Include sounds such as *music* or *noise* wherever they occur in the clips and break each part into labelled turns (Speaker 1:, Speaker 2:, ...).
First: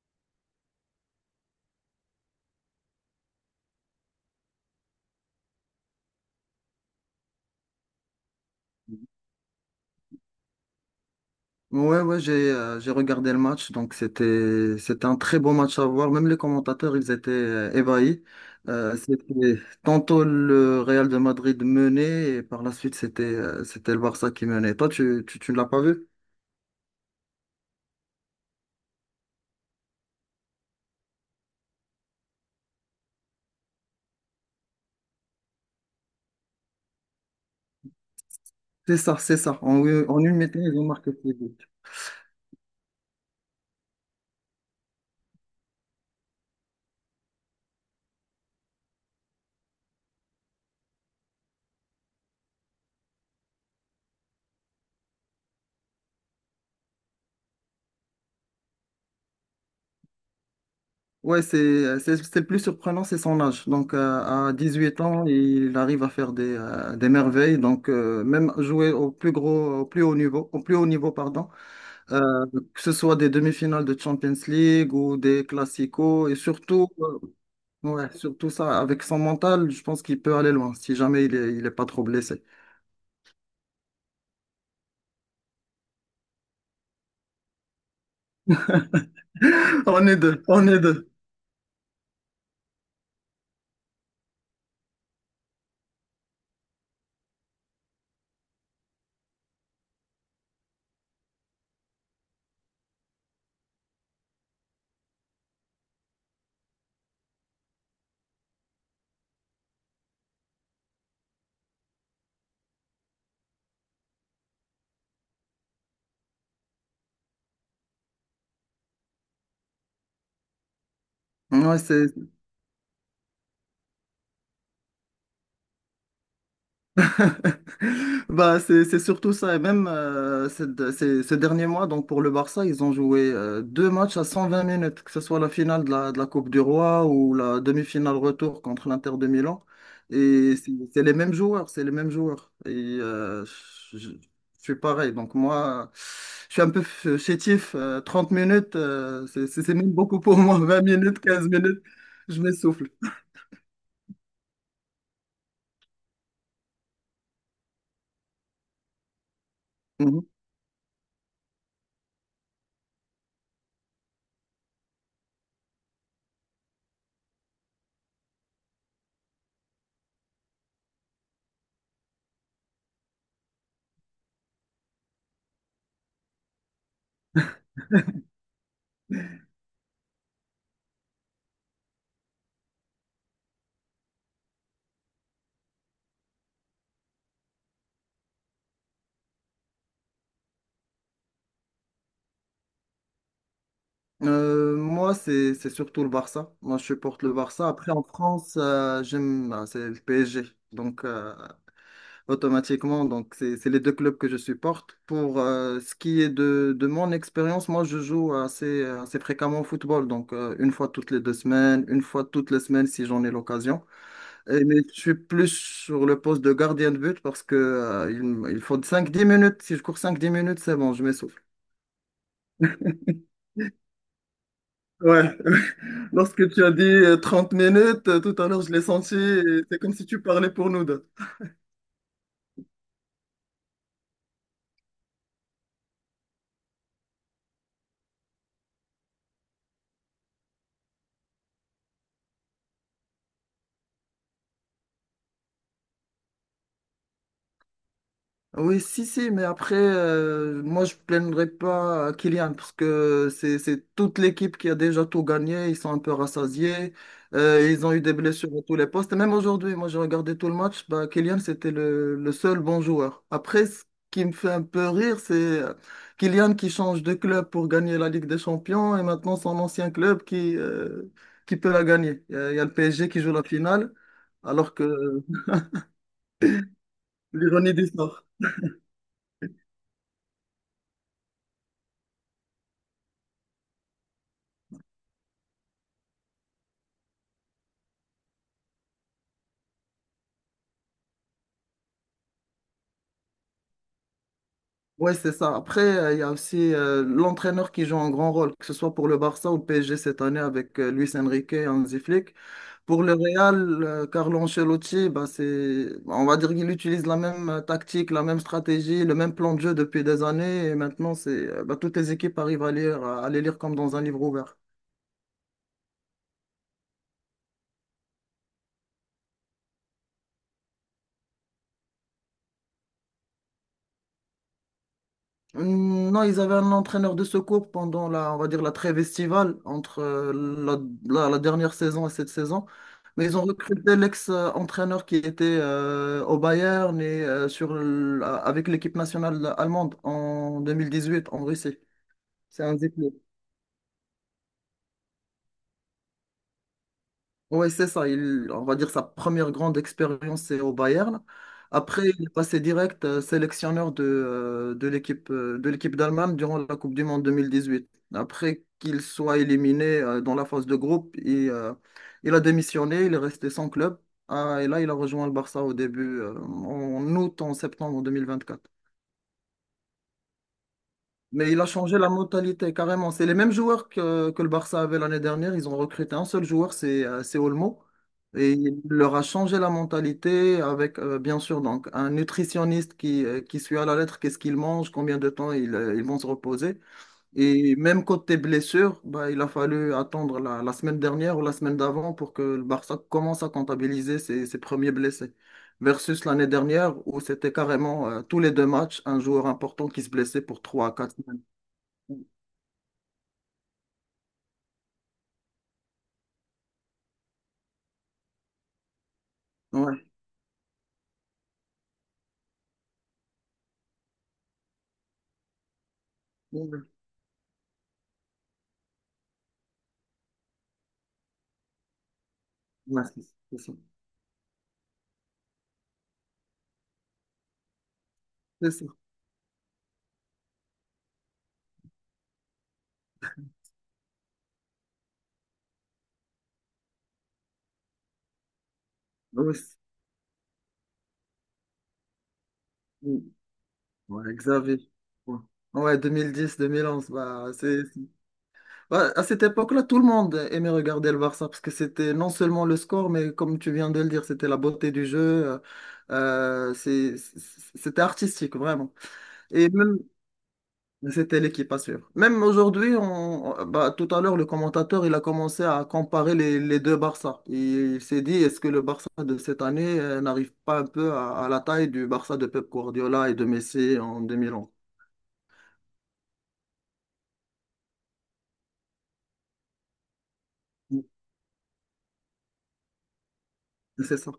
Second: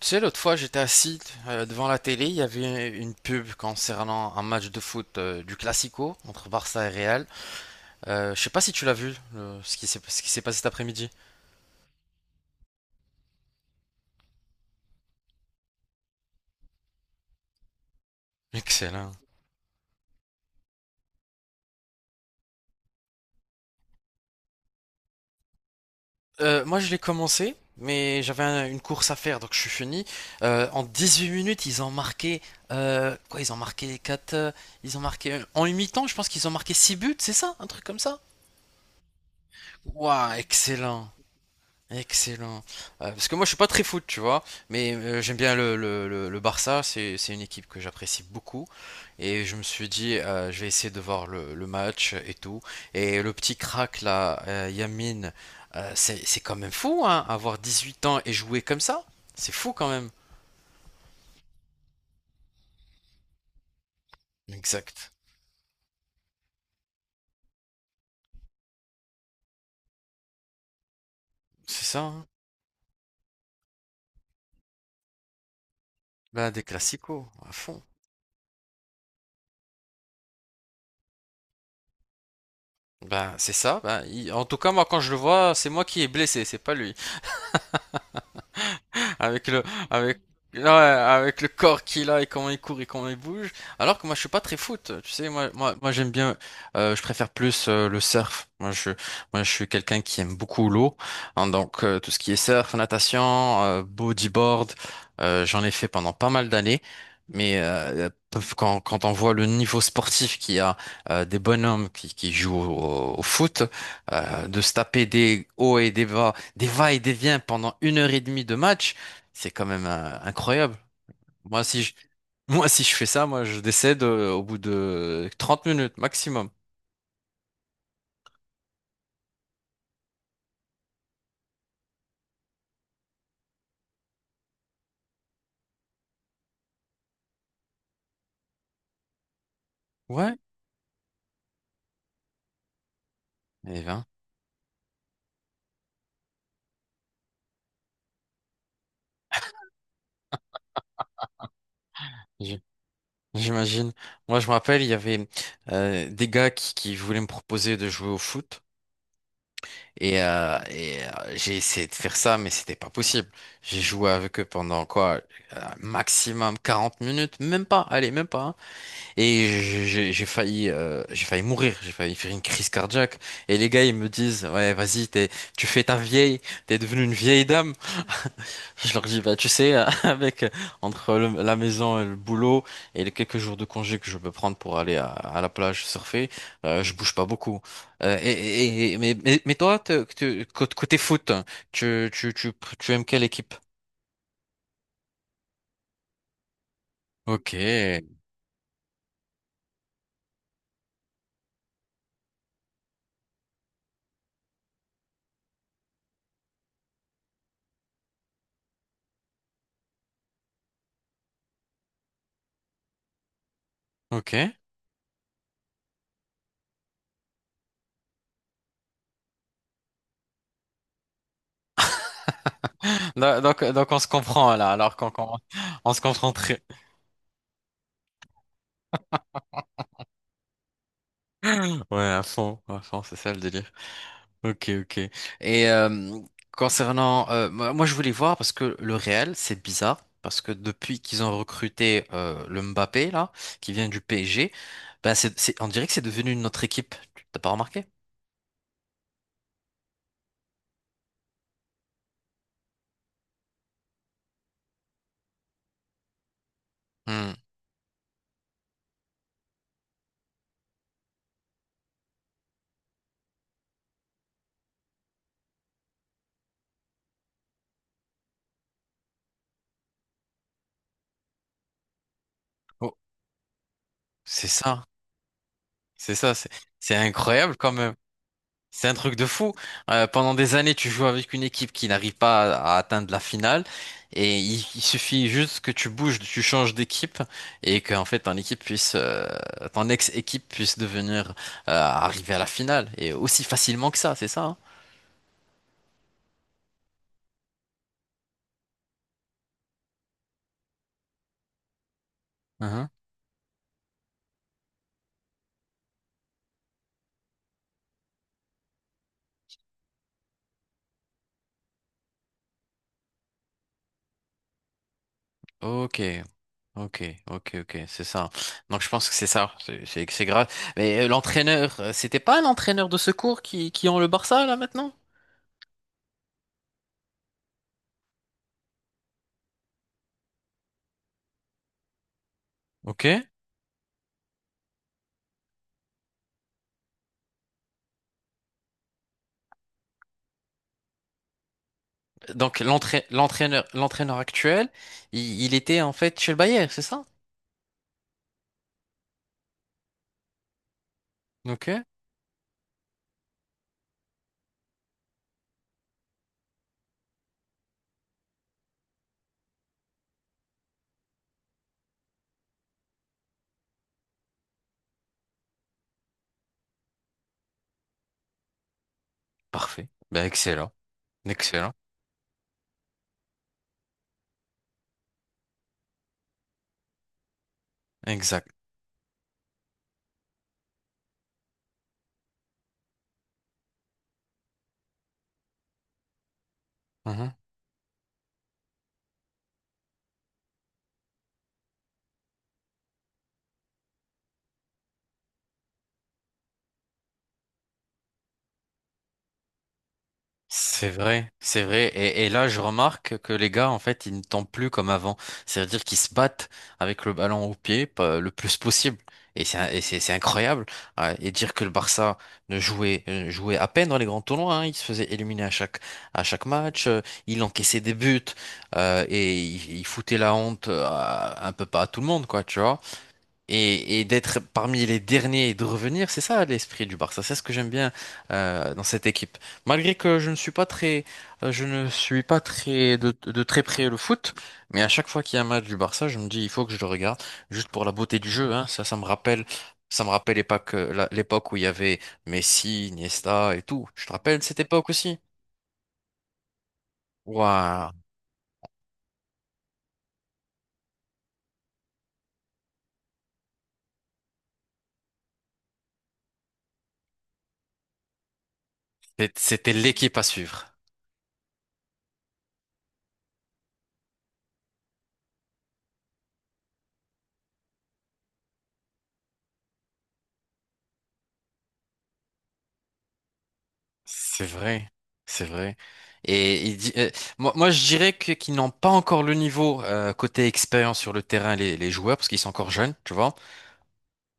Speaker 1: Tu sais, l'autre fois, j'étais assis devant la télé, il y avait une pub concernant un match de foot, du Classico entre Barça et Real. Je sais pas si tu l'as vu, ce qui ce qui s'est passé cet après-midi.
Speaker 2: Ouais, ouais, j'ai regardé le match, donc c'était un très beau match à voir. Même les commentateurs, ils étaient ébahis.
Speaker 1: Excellent.
Speaker 2: C'était tantôt le Real de Madrid menait et par la suite c'était le Barça qui menait. Toi, tu ne l'as pas vu?
Speaker 1: Moi, je l'ai commencé, mais j'avais une course à faire, donc je suis fini. En 18 minutes, ils ont marqué… quoi, ils ont marqué 4. Ils ont marqué… En une mi-temps, je pense qu'ils ont marqué 6 buts, c'est ça? Un truc comme ça?
Speaker 2: C'est ça, c'est ça. En
Speaker 1: Waouh,
Speaker 2: une minute, ils ont
Speaker 1: excellent.
Speaker 2: marqué six buts.
Speaker 1: Excellent. Parce que moi, je suis pas très foot, tu vois, mais j'aime bien le Barça. C'est une équipe que j'apprécie beaucoup. Et je me suis dit, je vais essayer de voir le match et tout. Et le petit crack là, Yamine, c'est quand même fou, hein, avoir 18 ans et jouer comme ça. C'est fou quand même.
Speaker 2: Ouais, c'est le plus surprenant, c'est son âge. Donc à huit
Speaker 1: Exact.
Speaker 2: ans, il arrive à faire des merveilles. Donc même jouer au plus gros, au plus haut niveau, au plus haut niveau, pardon.
Speaker 1: C'est ça,
Speaker 2: Euh,
Speaker 1: hein.
Speaker 2: que ce soit des demi-finales de Champions League ou des classicos, et
Speaker 1: Ben, des
Speaker 2: surtout,
Speaker 1: classicos, à fond.
Speaker 2: ouais, surtout ça, avec son mental, je pense qu'il peut aller loin, si jamais il est pas trop blessé.
Speaker 1: Ben, c'est ça. En tout cas, moi, quand je le vois, c'est moi qui est blessé, c'est pas lui. Avec le,
Speaker 2: *laughs* On est
Speaker 1: avec,
Speaker 2: deux,
Speaker 1: ouais,
Speaker 2: on est deux.
Speaker 1: avec le corps qu'il a et comment il court et comment il bouge. Alors que moi, je suis pas très foot. Tu sais, moi, j'aime bien. Je préfère plus, le surf. Moi, je suis quelqu'un qui aime beaucoup l'eau, hein. Donc, tout ce qui est surf, natation, bodyboard, j'en ai fait pendant pas mal d'années. Mais quand on voit le niveau sportif qu'il y a, des bonhommes qui jouent au foot, de se taper des hauts et des bas, des va et des viens pendant une heure et demie de match. C'est quand même, incroyable. Moi,
Speaker 2: Ouais,
Speaker 1: si je,
Speaker 2: c'est
Speaker 1: moi, si je fais ça, moi, je décède, au bout de 30 minutes maximum.
Speaker 2: *laughs* Bah, c'est surtout ça. Et même ces derniers mois, donc pour le Barça, ils ont joué deux matchs à 120 minutes, que ce soit la finale de la Coupe du Roi ou la demi-finale retour contre l'Inter de Milan.
Speaker 1: Ouais.
Speaker 2: Et c'est les mêmes joueurs, c'est les mêmes joueurs. Et euh,
Speaker 1: Et
Speaker 2: je,
Speaker 1: ben,
Speaker 2: je suis pareil. Donc moi, je suis un peu chétif. 30 minutes, c'est même beaucoup pour moi. 20 minutes, 15 minutes, je
Speaker 1: j-
Speaker 2: m'essouffle.
Speaker 1: j'imagine. Moi, je me rappelle, il y avait des gars qui voulaient me proposer de jouer au foot. Et,
Speaker 2: Mhm.
Speaker 1: euh, et, euh, j'ai essayé de faire ça, mais c'était pas possible. J'ai joué avec eux pendant quoi? Maximum 40 minutes, même pas. Allez, même pas, hein. Et failli, j'ai failli mourir, j'ai failli faire une crise cardiaque. Et les gars, ils me disent, ouais, tu fais ta vieille, t'es devenue une vieille dame. *laughs* Je leur dis, bah, tu sais, *laughs* avec entre la maison et le boulot et les quelques jours de congé que je peux prendre pour aller à la plage surfer, je bouge pas beaucoup. Mais, mais toi, côté foot, tu, tu, tu, tu aimes quelle équipe?
Speaker 2: Moi, c'est surtout le Barça. Moi, je supporte le
Speaker 1: Ok,
Speaker 2: Barça. Après, en France, j'aime, ah, c'est le PSG. Donc, automatiquement, donc c'est les deux clubs que je supporte. Pour ce qui est de mon expérience, moi, je joue assez fréquemment au football. Donc, une fois toutes les 2 semaines, une fois toutes les semaines si j'en ai l'occasion.
Speaker 1: ok.
Speaker 2: Mais je suis plus sur le poste de gardien de but parce que il faut cinq dix minutes. Si je cours cinq dix minutes, c'est bon, je m'essouffle.
Speaker 1: Donc on se comprend là, alors
Speaker 2: Ouais,
Speaker 1: on se
Speaker 2: *laughs*
Speaker 1: comprend
Speaker 2: lorsque
Speaker 1: très,
Speaker 2: tu as dit 30 minutes, tout à l'heure je l'ai senti, et c'est comme si tu parlais pour nous deux.
Speaker 1: ouais, à fond, c'est ça le délire. Ok, ok. Et concernant, je voulais voir parce que le Real, c'est bizarre parce que depuis qu'ils ont recruté, le Mbappé là, qui vient du PSG, ben c'est, on dirait que c'est devenu une autre équipe. T'as pas remarqué?
Speaker 2: Oui, si, si, mais après, moi, je plaindrai pas à Kylian parce que c'est toute l'équipe qui a déjà tout gagné. Ils sont un peu rassasiés.
Speaker 1: Hmm.
Speaker 2: Ils ont eu des blessures à tous les postes. Et même aujourd'hui, moi, j'ai regardé tout le match. Bah, Kylian, c'était le seul bon joueur. Après, ce qui me fait un peu rire, c'est euh, Kylian qui change de club pour gagner la Ligue des Champions et maintenant son ancien club qui peut la gagner. Il y a le
Speaker 1: Oh,
Speaker 2: PSG qui joue la finale,
Speaker 1: c'est
Speaker 2: alors que
Speaker 1: ça, c'est ça, c'est incroyable quand
Speaker 2: l'ironie du
Speaker 1: même.
Speaker 2: sort.
Speaker 1: C'est un truc de fou. Pendant des années, tu joues avec une équipe qui n'arrive pas à atteindre la finale, et il suffit juste que tu bouges, tu changes d'équipe, et qu'en fait ton équipe puisse, ton ex-équipe puisse devenir, arriver à la finale, et aussi facilement que ça, c'est ça, hein.
Speaker 2: Ouais, c'est ça. Après, il y a aussi l'entraîneur qui joue un grand rôle, que ce soit pour le Barça ou le PSG cette année avec Luis Enrique et Hansi Flick.
Speaker 1: Mhm.
Speaker 2: Pour le Real, Carlo Ancelotti, bah, c'est, on va dire qu'il utilise la même tactique, la même stratégie, le même plan de jeu depuis des années. Et maintenant, bah, toutes les équipes arrivent à les lire comme dans un livre ouvert.
Speaker 1: Ok, ok, ok, ok, c'est ça. Donc je pense que c'est ça, c'est grave. Mais l'entraîneur, c'était pas l'entraîneur de secours qui ont le Barça là maintenant?
Speaker 2: Non, ils avaient un entraîneur de secours pendant la, on va dire, la trêve estivale entre la dernière saison et cette saison.
Speaker 1: Ok.
Speaker 2: Mais ils ont recruté l'ex-entraîneur qui était au Bayern et avec l'équipe nationale allemande en 2018 en Russie.
Speaker 1: Donc
Speaker 2: C'est un zip
Speaker 1: l'entraîneur actuel, il était en fait chez le Bayern, c'est ça?
Speaker 2: Oui, c'est ça. Il, on va dire sa première grande expérience, c'est au Bayern.
Speaker 1: Ok,
Speaker 2: Après, il est passé direct sélectionneur de l'équipe d'Allemagne durant la Coupe du Monde 2018. Après qu'il soit éliminé dans la phase de groupe, il a démissionné, il est resté sans club. Ah, et là, il a rejoint le Barça au début, en août, en septembre 2024.
Speaker 1: parfait. Ben excellent,
Speaker 2: Mais il a
Speaker 1: excellent,
Speaker 2: changé la mentalité carrément. C'est les mêmes joueurs que le Barça avait l'année dernière. Ils ont recruté un seul joueur, c'est Olmo.
Speaker 1: exact.
Speaker 2: Et il leur a changé la mentalité avec, bien sûr, donc un nutritionniste qui suit à la lettre qu'est-ce qu'ils mangent, combien de temps ils vont se reposer.
Speaker 1: Mhm.
Speaker 2: Et même côté blessure, bah, il a fallu attendre la semaine dernière ou la semaine d'avant pour que le Barça commence à comptabiliser ses premiers blessés. Versus l'année dernière où c'était carrément tous les deux matchs, un joueur important qui se blessait pour 3
Speaker 1: C'est
Speaker 2: à 4.
Speaker 1: vrai, c'est vrai.
Speaker 2: Ouais,
Speaker 1: Et là, je remarque que les gars, en fait, ils ne tombent plus comme avant. C'est-à-dire qu'ils se battent avec le ballon au pied le plus possible. Et c'est
Speaker 2: ouais,
Speaker 1: incroyable. Ah, et dire que le Barça ne jouait, jouait à peine dans les grands tournois, hein. Il se faisait éliminer à chaque
Speaker 2: ouais,
Speaker 1: match. Il encaissait des buts, et il foutait la honte, un peu pas à tout le monde, quoi, tu vois.
Speaker 2: ouais, c'est ça.
Speaker 1: Et d'être parmi les derniers et de revenir, c'est ça l'esprit du Barça. C'est ce que j'aime bien,
Speaker 2: C'est
Speaker 1: dans
Speaker 2: ça.
Speaker 1: cette équipe. Malgré que je ne suis pas très, je ne suis pas très de très près le foot, mais à chaque fois qu'il y a un match du Barça, je me dis il faut que je le regarde juste pour la beauté du jeu, hein. Ça,
Speaker 2: Ouais,
Speaker 1: ça me rappelle l'époque, l'époque où il y avait Messi, Iniesta et tout. Je te
Speaker 2: ouais,
Speaker 1: rappelle cette
Speaker 2: Xavier.
Speaker 1: époque aussi.
Speaker 2: Ouais, ouais, 2010, 2011. Bah,
Speaker 1: Waouh,
Speaker 2: Ouais, à cette époque-là, tout le monde aimait regarder le Barça parce que c'était non seulement le score, mais comme tu viens de le dire, c'était la beauté du jeu. euh, C'était artistique, vraiment. Et
Speaker 1: C'était
Speaker 2: même,
Speaker 1: l'équipe à suivre.
Speaker 2: c'était l'équipe à suivre. Même aujourd'hui, bah, tout à l'heure, le commentateur, il a commencé à comparer les deux Barça. Il s'est dit, est-ce que le Barça de cette année n'arrive pas un peu à la taille du Barça de Pep Guardiola et de Messi en
Speaker 1: C'est
Speaker 2: 2011?
Speaker 1: vrai, c'est vrai. Et il dit, moi, je dirais qu'ils n'ont pas encore le niveau, côté expérience sur le terrain, les joueurs, parce qu'ils sont encore jeunes, tu vois.
Speaker 2: C'est ça.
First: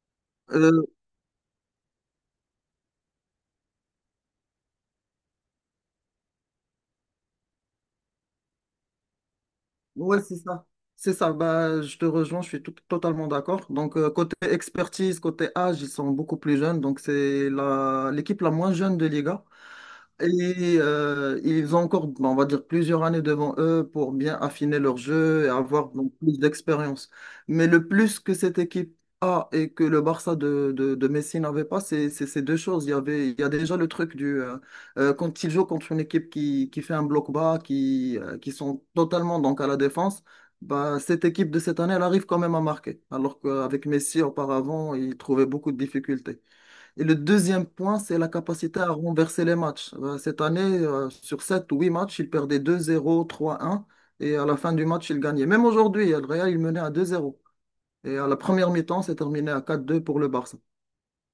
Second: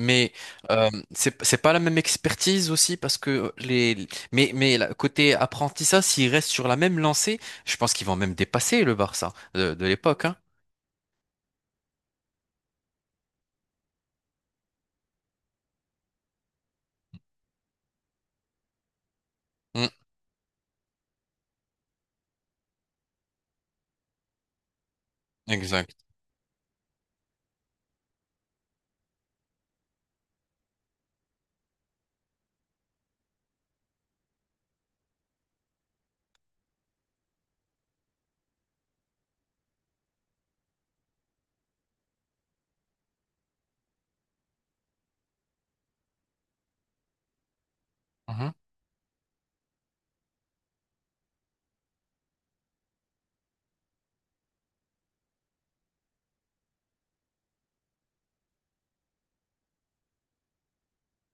Speaker 1: Mais
Speaker 2: Euh,
Speaker 1: euh, c'est pas la même expertise aussi, parce que les. Mais côté apprentissage, s'ils restent sur la même lancée, je pense qu'ils vont même dépasser le Barça de
Speaker 2: ouais,
Speaker 1: l'époque, hein.
Speaker 2: c'est ça. C'est ça. Bah, je te rejoins, je suis totalement d'accord. Donc, côté expertise, côté âge, ils sont beaucoup plus jeunes. Donc, c'est l'équipe la moins jeune de Liga.
Speaker 1: Mm,
Speaker 2: Et ils ont encore, on va dire, plusieurs années devant eux pour bien affiner leur jeu et avoir
Speaker 1: exact.
Speaker 2: donc, plus d'expérience. Mais le plus que cette équipe a et que le Barça de Messi n'avait pas, c'est ces deux choses. Il y a déjà le truc du quand ils jouent contre une équipe qui fait un bloc bas, qui sont totalement donc à la défense, bah, cette équipe de cette année, elle arrive quand même à marquer. Alors qu'avec Messi, auparavant, il trouvait beaucoup de difficultés. Et le deuxième point, c'est la
Speaker 1: Mhm.
Speaker 2: capacité à renverser les matchs. Cette année, sur 7 ou 8 matchs, il perdait 2-0, 3-1, et à la fin du match, il gagnait. Même aujourd'hui, le Real, il menait à 2-0, et à la première mi-temps, c'est terminé à 4-2 pour le Barça.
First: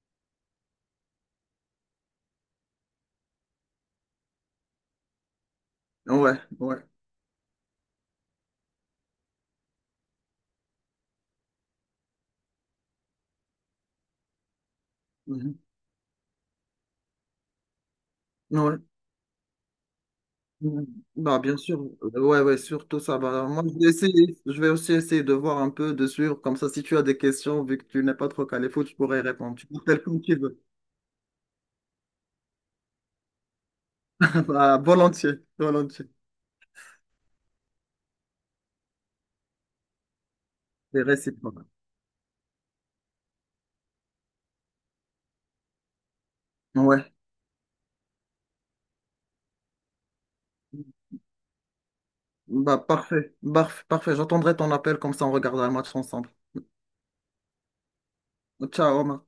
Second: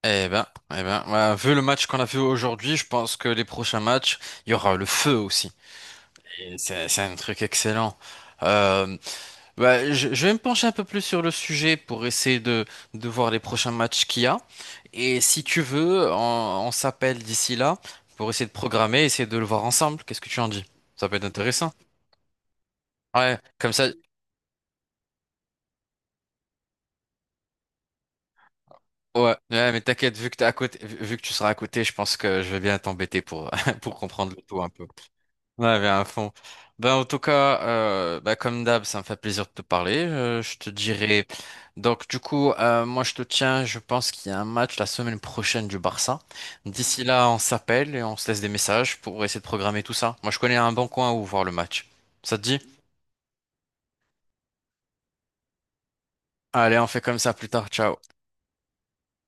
Speaker 1: Eh ben, eh ben, ouais, vu le match qu'on a vu aujourd'hui, je pense que les prochains matchs, il y aura le feu aussi.
Speaker 2: Ouais, ouais.
Speaker 1: C'est un truc excellent. Euh, Bah, je vais me pencher un peu plus sur le sujet pour essayer de voir les prochains matchs qu'il y a. Et si
Speaker 2: Mhm.
Speaker 1: tu veux, on s'appelle d'ici là pour essayer de
Speaker 2: Ouais.
Speaker 1: programmer, essayer de le voir ensemble. Qu'est-ce que tu en dis?
Speaker 2: Mhm.
Speaker 1: Ça peut être
Speaker 2: Bah, bien
Speaker 1: intéressant.
Speaker 2: sûr. Ouais, ouais, surtout ça.
Speaker 1: Ouais,
Speaker 2: Bah, moi,
Speaker 1: comme ça.
Speaker 2: je vais aussi essayer de voir un peu de suivre. Comme ça, si tu as des questions, vu que tu n'es pas trop calé foot, je pourrais
Speaker 1: Ouais,
Speaker 2: répondre. Tu
Speaker 1: ouais, mais
Speaker 2: m'appelles
Speaker 1: t'inquiète,
Speaker 2: comme
Speaker 1: vu
Speaker 2: tu
Speaker 1: que t'es à
Speaker 2: veux.
Speaker 1: côté, vu que tu seras à côté, je pense que je vais bien t'embêter pour, *laughs* pour comprendre le
Speaker 2: *laughs*
Speaker 1: tout un
Speaker 2: Bah,
Speaker 1: peu.
Speaker 2: volontiers,
Speaker 1: Ouais, bien à
Speaker 2: volontiers.
Speaker 1: fond. Ben, en tout cas, ben, comme d'hab, ça me fait plaisir de te parler. Je te
Speaker 2: C'est
Speaker 1: dirai.
Speaker 2: réciproque.
Speaker 1: Donc, du coup, moi, je te tiens. Je pense qu'il y a un match la semaine prochaine du Barça. D'ici
Speaker 2: Ouais.
Speaker 1: là, on s'appelle et on se laisse des messages pour essayer de programmer tout ça. Moi, je connais un bon coin où voir le match. Ça te dit?
Speaker 2: Bah, parfait, parfait. J'attendrai ton appel, comme ça on regardera le match ensemble.
Speaker 1: Allez, on fait comme ça plus tard. Ciao.
Speaker 2: Ciao, Omar.